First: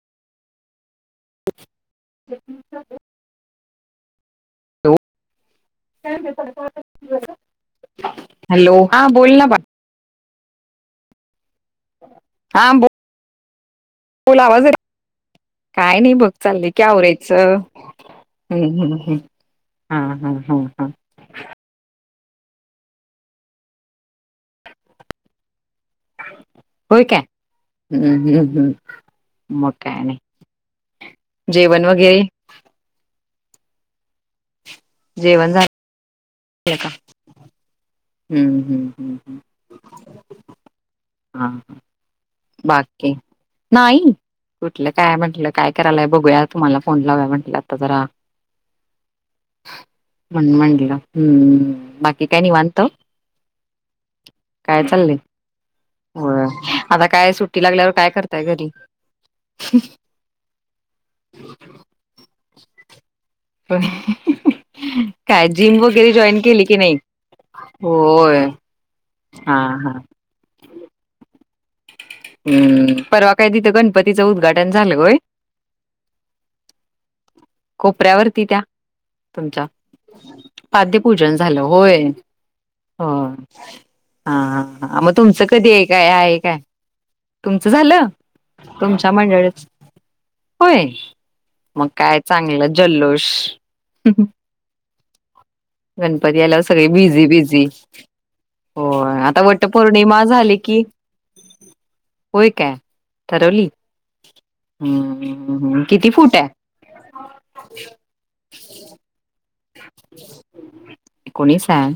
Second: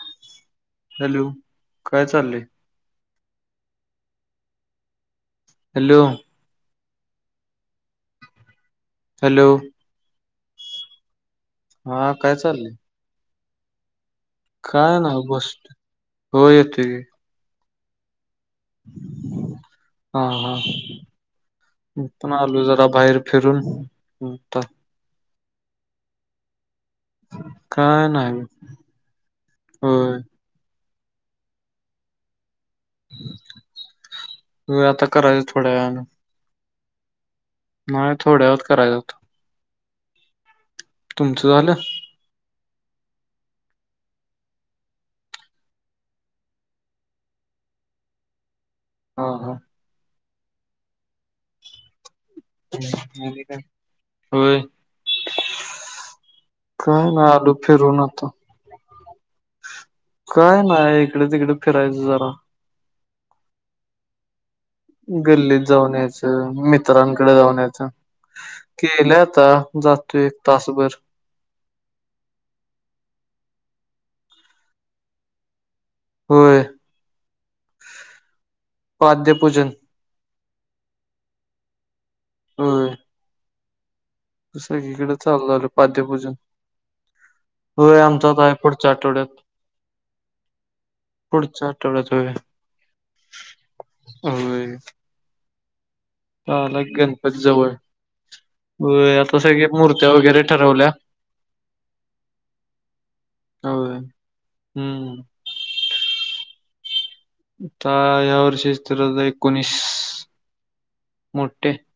[unintelligible] Hello काय चाललंय hello [unintelligible] hello [unintelligible] hello हा बोल हॅलो ना, बा हा काय हा चाललंय? बोल बोल आवाज काय ना बस [inaudible] काय नाही बघ हो चालले की येतोय आवरायचं. [unintelligible] हम्म हम्म हम्म हा हा मी पण आलो जरा बाहेर फिरून आता. [unintelligible] होय काय, काय नाही हम्म मग काय होय नाही. जेवण वगैरे, आता करायच थोड्या वेळान. का? नाही थोड्यावत करायच आता. तुमचं हा झालं. बाकी नाही कुठलं काय म्हटलं काय करायचा, बघूया तुम्हाला फोन लावू या म्हटलं आता जरा, हा हा, म्हणून म्हंटलं, हम्म बाकी की काय निवांत आणि काय होय काय चापल्य? होय. हो काय आलो सुट्टी लागल्यावर फिरून काय आता करताय घरी काय नाही इकडे तिकडे फिरायचं जरा. [unintelligible] ह गल्लीत जाऊन यायचं की नाही मित्रांकडे जाऊन यायचं होय केलं आता, हा हा जातो एक तासभर हम्म, परवा काय तिथं गणपतीचं उद्घाटन झालं होय. होय. कोपऱ्यावरती त्या, तुमच्या पाद्यपूजन, पाद्यपूजन झालं होय. होय हा, [unintelligible] हा हा हा, मग सगळीकडे तुमचं चालू झालं कधी आहे. काय पाद्यपूजन आहे काय? तुमचं होय झालं. आमचा आता आहे पुढच्या तुमच्या आठवड्यात मंडळी होय पुढच्या मग आठवड्यात काय होय चांगलं जल्लोष. [unintelligible] गणपती आल्यावर आला सगळे की बिझी गणपती बिझी, जवळ हो होय आता वट सगळे मूर्त्या पौर्णिमा वगैरे झाली कि, ठरवल्या होय काय ठरवली होय हम्म किती फूट आहे. ता या वर्ष इस्तर एक कोणी स मोठे आहे.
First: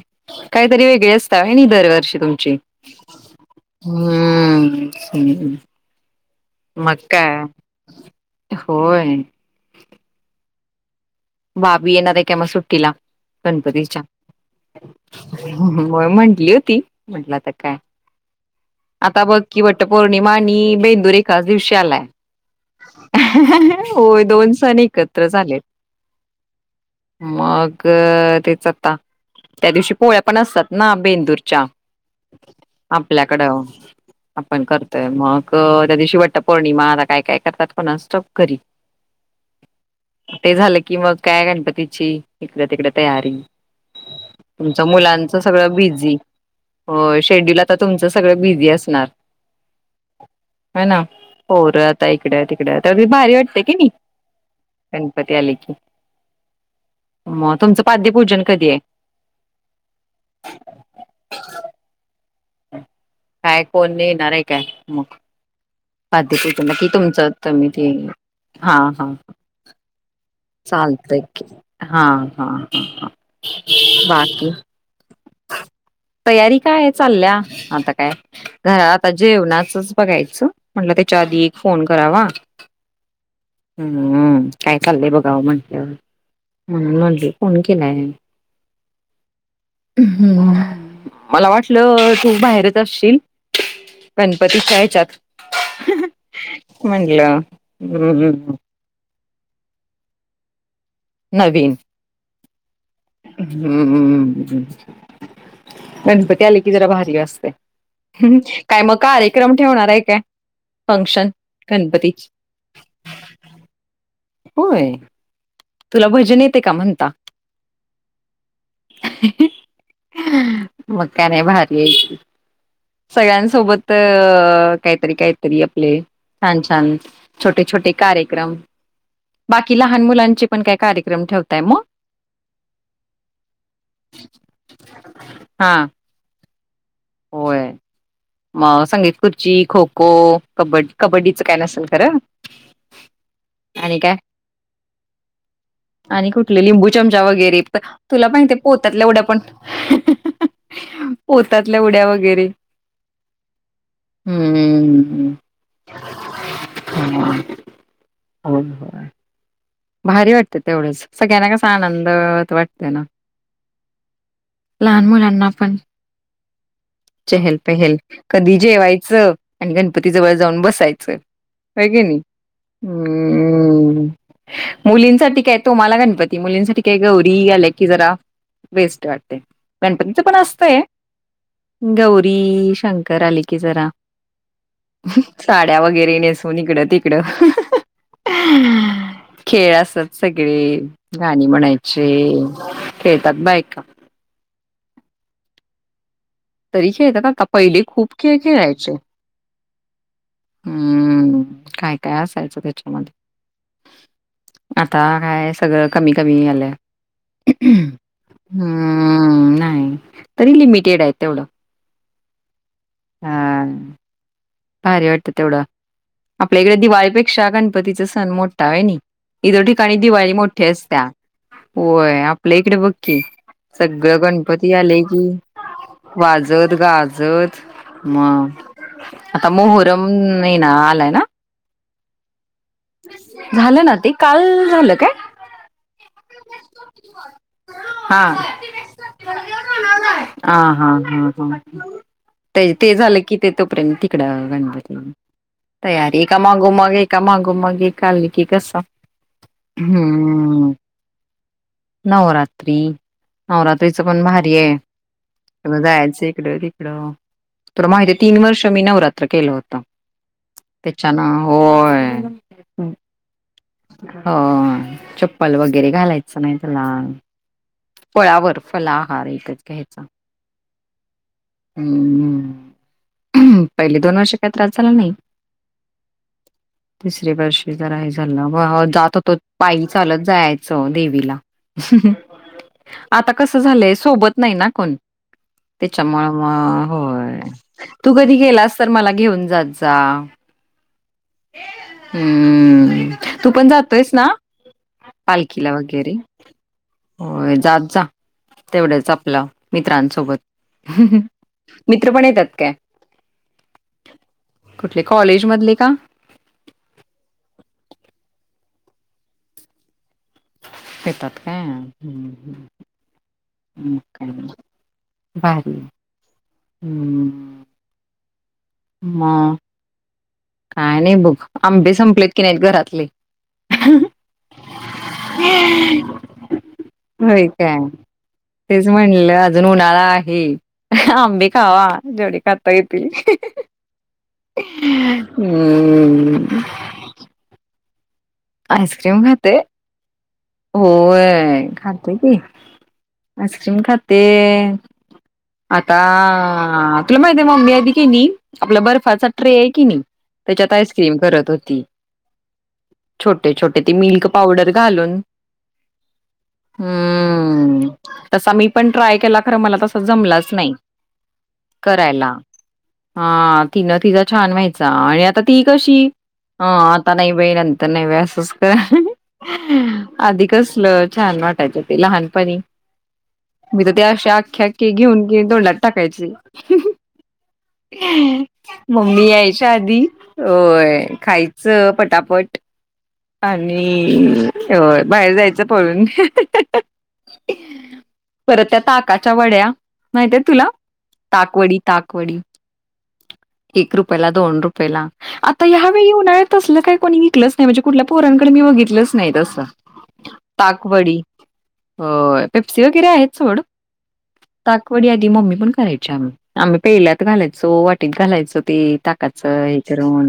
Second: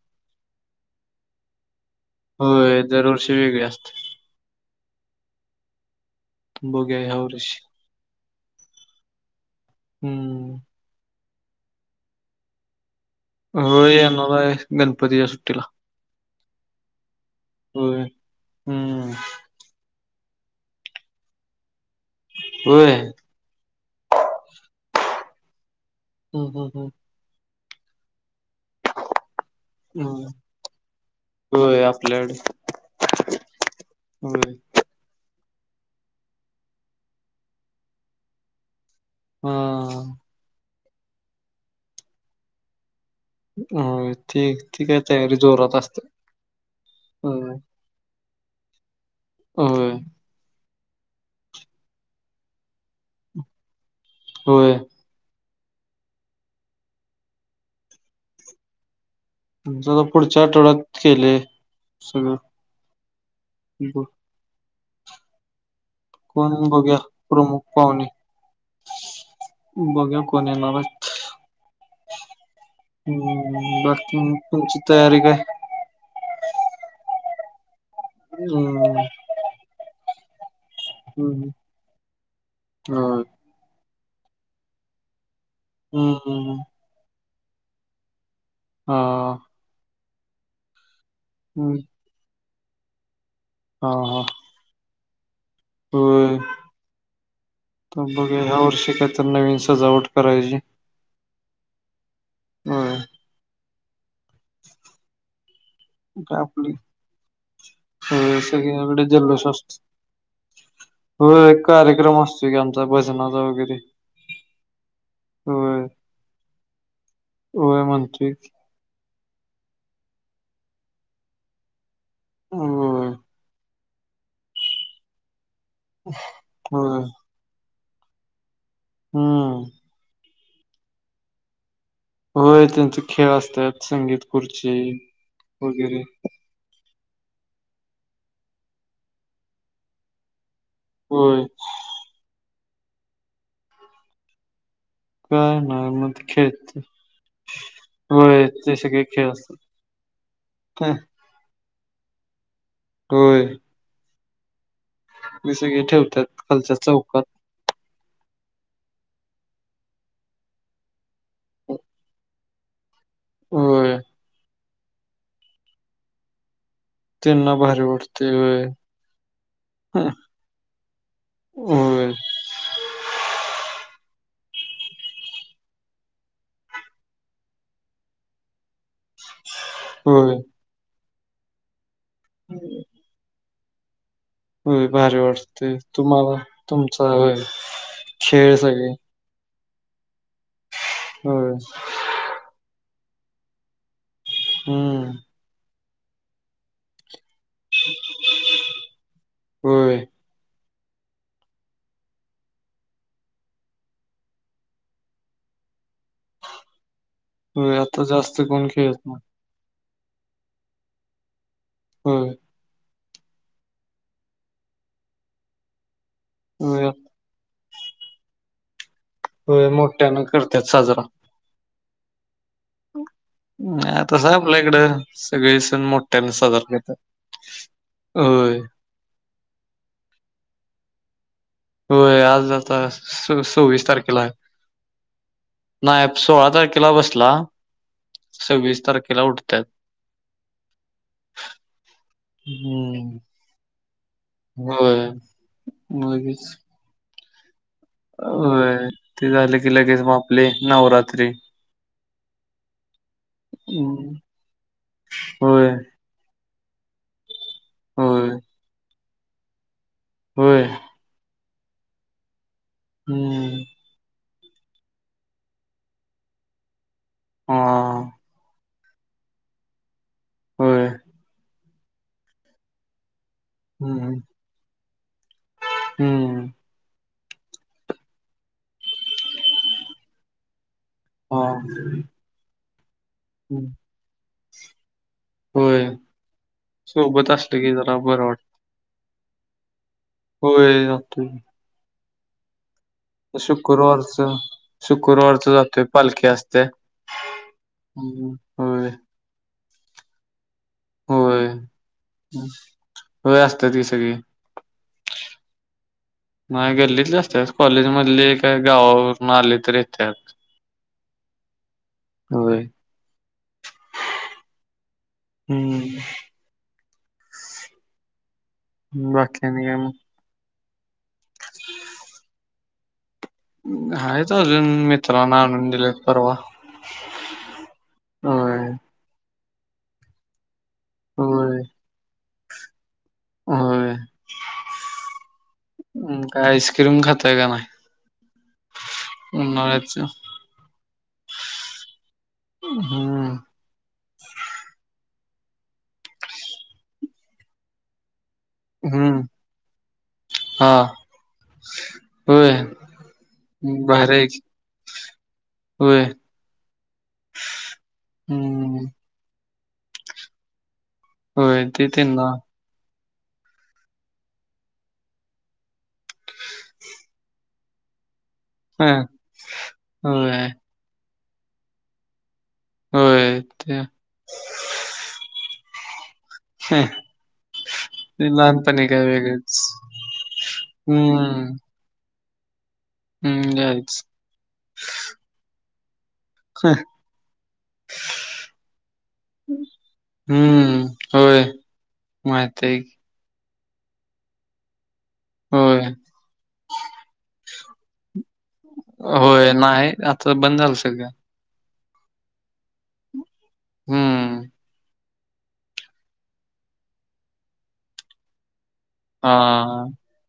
काहीतरी वेगळे असतातय नि दर तुमची होय दरवर्षी वेगळे असते हम् हम् हम् बघूया ह्या मका वर्षी होय हम्म बाबी येणारेका मग सु्टिला? होय गणपतीच्या येणार आहे गणपतीच्या सुट्टीला म्हटली होती. म्हटला तर काय? होय हम्म ता बघ की बटपौर निमा आणि बेंदूरी एकाच दिवशी आलाय. होय होय दोन सण एकच त झाले. हम हम हम् अ ते ता त्या दिवशी पोळ्या हम्म पण असतात ना, बेंदूरच्या होय आपल्याकडे आपल्याकडं होय आपण करतोय मग. त्या दिवशीवट्ट पौर्णिमा, आता काय? काय? करतात पण स्टप घरी. हा ते झालं की मग काय गणपती इकडे तिकडे तयारी होय. ती तुमच ती काय मुलांच तयारी सगळ जोरात असते. बिझी. हो होय. शेड्युल्ड आता तुमचचं. सगळ बिझी असणार त होय ह ना होरं आता इकड तिकड तरी भारी वाटते की नाही? होय ते आले की, मग तुमचं पाद्यपूजन कधी आहे. तुमच पुढच्या आठवड्यात केलेय सगळं. काय? कोण ब नेणारे का? काय मक कोण बाध्यला कि बघूया तुमचं प्रमुख मी ते पाहुणे. हा हा बघूया कोण येणार आहेत. चालत की हा हा हा हा हम्म. मग बाकी. तुमची तयारी काय? तयारी काय चालल्या आता. का घर हम्म. आता जेवणाचचं बघायचं स म्हटलं त्याच्या आधी हम्म. एक फोन करावा. होय. हम्मम काय चाललंय बघ. [unintelligible] [unintelligible] हम्म. म्हणून म्हटली फोन केला आहे. आ हम्म मला वाटलं तू बाहेरच करशील हां, [inaudible] हां. गणपती च्या यायच्या आत [unintelligible] होय. म्हटलं हम्म बघूया हम्म ह्या वर्षी तर काहीतरी नवीन सजावट करायची. नवीन होय. [unintelligible] हम्म हम्म हम्म हम्म काय गणपती आले कि आपली जरा भारी असतय होय. काय मग सगळीकडे जल्लोष कार्यक्रम असतो. ठेवणार आहे काय फंक्शन होय. गणपती कार्यक्रम ची असतो की आमचा भजनाचा वगैरे. होय होय. तुला भजन येतय का म्हणता. होय म्हणतोय की [unintelligible] मकाने भारी हां सगळ्यांसोबत अ काहीतरी काही काह आपले छान छान होय छोटे छोटे कार्यक्रम हम्म बाकी लहान मुलांची पण काय कार्यक्रम ठेवताय मग होय त्यांचे खेळ असतात संगीत खुर्ची हा वगैरे होय म संगीत खुर्ची खो खो कब्बडी कबड्डीचं होय काय नसेल खरं आणि काय काय नाही मग ते आणि कुठले खेळते लिंबू चमचा वगैरे तुला होय माहिती ते पोतात सगळे ल्या उड्या खेळ पन असतात हं, पोत्यात ल्या उड्या वगैरे होय होय हम्म हे सगळे ठेवतात खालच्या चौकात हो ह भारी वाटते तेवढंच सगळ्यांना कसा आनंद वाटते ना हो लहान मुल अ्ना पण त्यांना चहल भारी पहेल वाटते कधी होय जेवायचं आणि हं, गणपती जवळ जाऊन बसायचं की होय नाही हम् मुलींसाठी काय तोम्हाला गणपती मुलींसाठी काय गौरी आले की जरा वेस्ट वाटते गणपतीचं पण होय असते गौरी शंकर आली ओ ककी जरा हो भारी वाटते साड्या वगैरे तुम्हाला नेसून इकडं तुमचा तिकडं खेळ सगळे खेळ असत सगळे गाणी होय म्हणायचे खेळतात बायक का हम्म तरीचेता ता पहिले खूप खेळ खेळायचे हो हम्म काय काय असायचं त्याच्यामध्ये आता काय सगळं कमी कमी आलंय हो आता जास्त कोण खेळत ना हम्म नाही तरी लिमिटेड आहे तेवढं होम हम् भर वाटत एवढा आपल्या इकडे होय दिवाळीपेक्षा गणपतीच सण मोठ त आहेयनी इतर होय ठिकाणी मोठ्यानं दिवाळी करतात मोठठी साजरा. असत्या हो आहे आप आपल्या इकडे बघकी अं, सगळं तसं आपल्या गणपती इकडं आले की सगळे सण मोठ्यानं साजरा वाजत करतात. गाजत मग होय. मोहरम ये ना आलाय ना होय आज आता झालं सव्वीस ना ते तारखेला आहे काल झालं काय नाही सोळा तारखेला बसला हा सव्वीस तारखेला उठतात हा हा हा हा ते ते हम् झालं की ते तोपर्यंत गणपती तयारी का मग मग कामा गुमग अ ते झालं की लगेच मा आपले नवरात्री नवरराात्री नवरात्रीच हम्म. पण भारी आहे होय. जायचं इकडे इडा तर माहिती आहे होय. तीन वर्ष मी नवरात त केलं होतम होय. त्याच्या ना होय हम्म हो चप्पल वगैरे घालायचं नाही तला हां. पयावरर फलाहार यच घ्यायचा होय. हम पहिले दोन हम्म. वर्ष काही त्रास झाला नाही हम्म. तिसरे वर्षी जरा जात होतो पाय चालत जायच स देवीला हां. आता कसं झालंय सोबत नाही ना कोण होय. त्याच्यामु म सोबत होय असलं की तू कधी गेलास तर मला घेऊन अ् हो आत हम्म तू पण जातोयस शुक्रवारच ना शुक्रवारच पालखीला जातोय वगैरे? पालखी असते होय जात जा हो तेवढंच आपलं मित्रांसोबत मित्र पण येतात काय होय असतात की सगळी कुठले कॉलेज मधले का म गल्लीत जास्त कॉलेज मधले का गावावरून आले तर य तेत येतात का हम् का भहेारी हम्म हम्म बाकी्यानी का म का नाही बघ आंबे संपलेत की नाहीत घरात [unintelligible] आहेाच अजून मित्रांना आणून दिलेत परवा होय हो जणून ना आळा आहे अंबी खावा जडी खात होई त अं काय आईस्क्रीम खातय का नाय? आईस्क्रीम खाते होय खाते की हम्म आइस्क्रीम खाते. आता तुला माहिती आहे मम्मी आदी की नी आपला हम्म बर्फाचा ट्रे आहे कि नी हा त्याच्यात आईस्क्रीम करत होती होय छोटे छोटे ते भारी आहे मिल्क की पावडर घालून होय हम्म तसा मी हम्म पण ट्राय केला खरं मला तसा जमलाच नाही. होय ते तीनला हा तिनं तिचा छान व्हायचा आणि आता ती कशी अ आता नाही बई नंतर नाही वेळस. हां, [unintelligible] होय, आधी कसलं छान वाटायचं ते लहान पणी मी त ते अशे अख्खे अख्खे घेऊन घेऊन की तोंडांत टाकायचे. हें मम्मी यायच्या आधी होय हं, खायचं पटा पट हं, यायच. आणि होय बाहेर जायचं पळून परत त्या ताकाच्या वड्या, माहितय तुला ताकवडी ताकवडी. ते एक रुपयला दोन रुपयला आता होय, ह्यावेळी उन्हाळ्यात तसलं काही कोणी विकलचं नाही म्हणजे कुठलं पोरांकडे मी बघितलंच नाही होय. तसं नाही आता बंद झालं सगळं. ताकवडी होय पेप्सी वगेरे आहेत सोड हं, ताकवडी आधी मम्मी पण करायची आम्ही, आम्ही पहिल्या त घालायचो वाटीत घालायचो. ते ताकाचा हे हां. करून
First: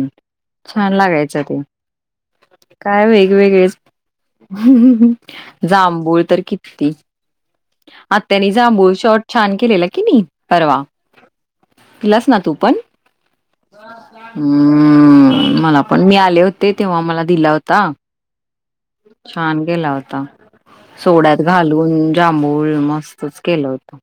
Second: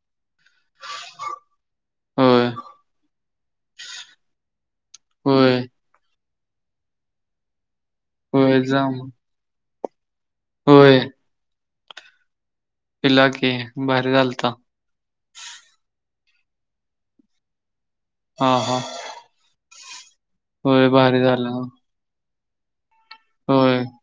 छान लागायच ते, होय, काय वई वेगळेच होय, जांभूळ तरी कित्ती आत त्यांनी होय. जा जांभूळ मग. शॉर्ट छान केलेला. कि नी परवा होय, पिलास ना तू? पण. पिला की भारी झालता. हम मलापण मि आले ले होते तेव्हा मला दिला होता. हां, हां. छान गेलावत. होय, भारी सोड्यात झाला. घालून जाबळ मस्. तेच केल होय. होत.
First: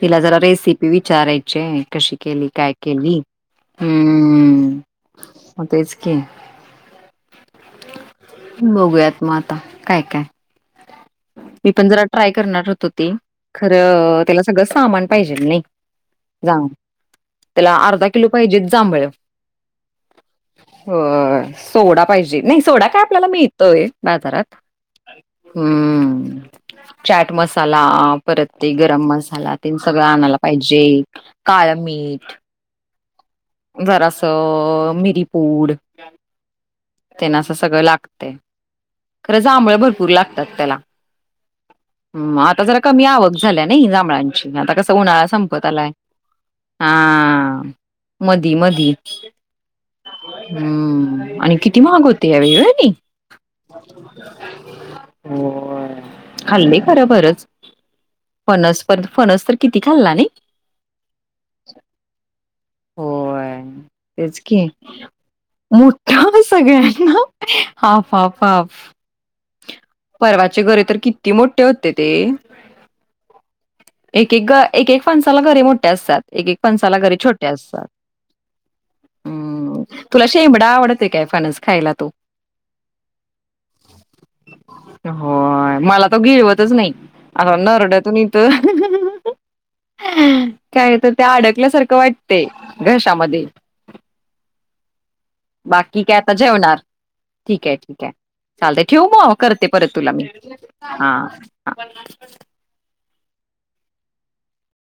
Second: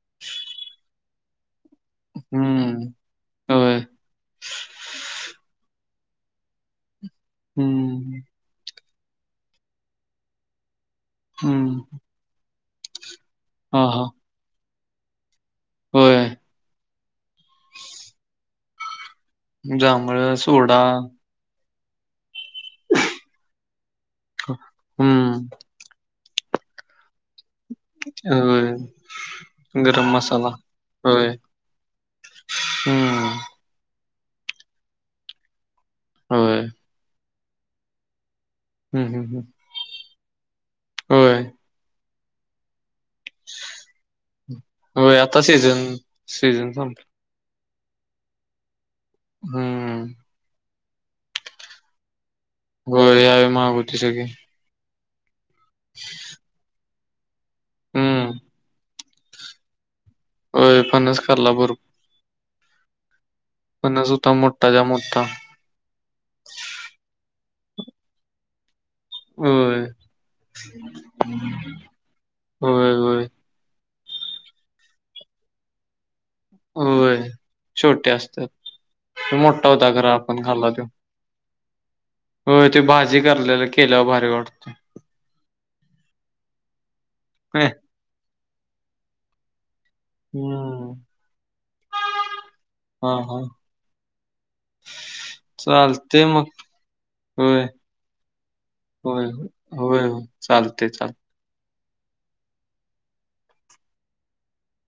तिला जरा रेसिपि विचारयच कशी केली काय हं, केली् होय. म तेच- क- हम्म. बघूयात मग आता काय काय. हं. मी पण जरा ट्राय करणार होत त हुती. हां, हां. खरं त्याला सगळं सामान पाहिजेल नाही? होय. जा. त्याला अर्धा किलो पाहिजे जांभळ. जांभळ सोडा. अ सोडा पाहिजे नाही सोडा काय आपल्याला मिळत. तोय बाजारात हं, हम्म. चाट मसाला. मसाला परत ते होय. गरम मसाला ते सगळं गरम आणायला मसाला पाहिजे होय काळ मीठ हम्म जरा. अ मिरीपूड. होय. तेना असं सगळं लागते. हम्म हम्म खरं हम्म जांभळ भरपूर लागत. तर त्याला. होय. हम् आता जरा कमी आवक झाल्या नाही जांभळांची आता कस होय उन्हाळा आता संपत सीझन आलाय सीझन संपला हा. मध मधी हम्म हम्म आणि किती महाग होते या वेळी व्हंणी होय यावेळी महाग होती सगळी [unintelligible] होय खाल्ली खरं बरंच हम्म फनस पण फणस तर किती खाल्ला नाही. होय फनस खाल्ला भरपूर होय फणस होता तेच की मोठाच्या मोठा मोठ्ठा सगळ्यांना [unintelligible] हाफ हाफ हाफ होय परवाचे गरे तर किती मोठे होते ते होय होय एक-एक एक-एक फणसाला गरे मोठे असतात. एक एक फणसाला गरे होय छोटे असतात. छोटे असतात तो मोठा हं होता खरं तुला आपण शेंबडा खाल्ला तो आवडतंय काय फणस? खायला तो होय. त्यो भाजी करलेला केल्यावर भारी वाटतोय होय मला तो गिळवतचं नाही अवो नरडयातून इतंक तर हम्म काय तर त्या अडकल्यासारखं वाटतयं. हा हा घशामध्ये बाकी काय चालते आता मग जेवणार. होय ठीक आहे ठीक आहे चालतंय ठेवू होय मग करते परत होय तुला होय मी चालते चालते हा [unintelligible]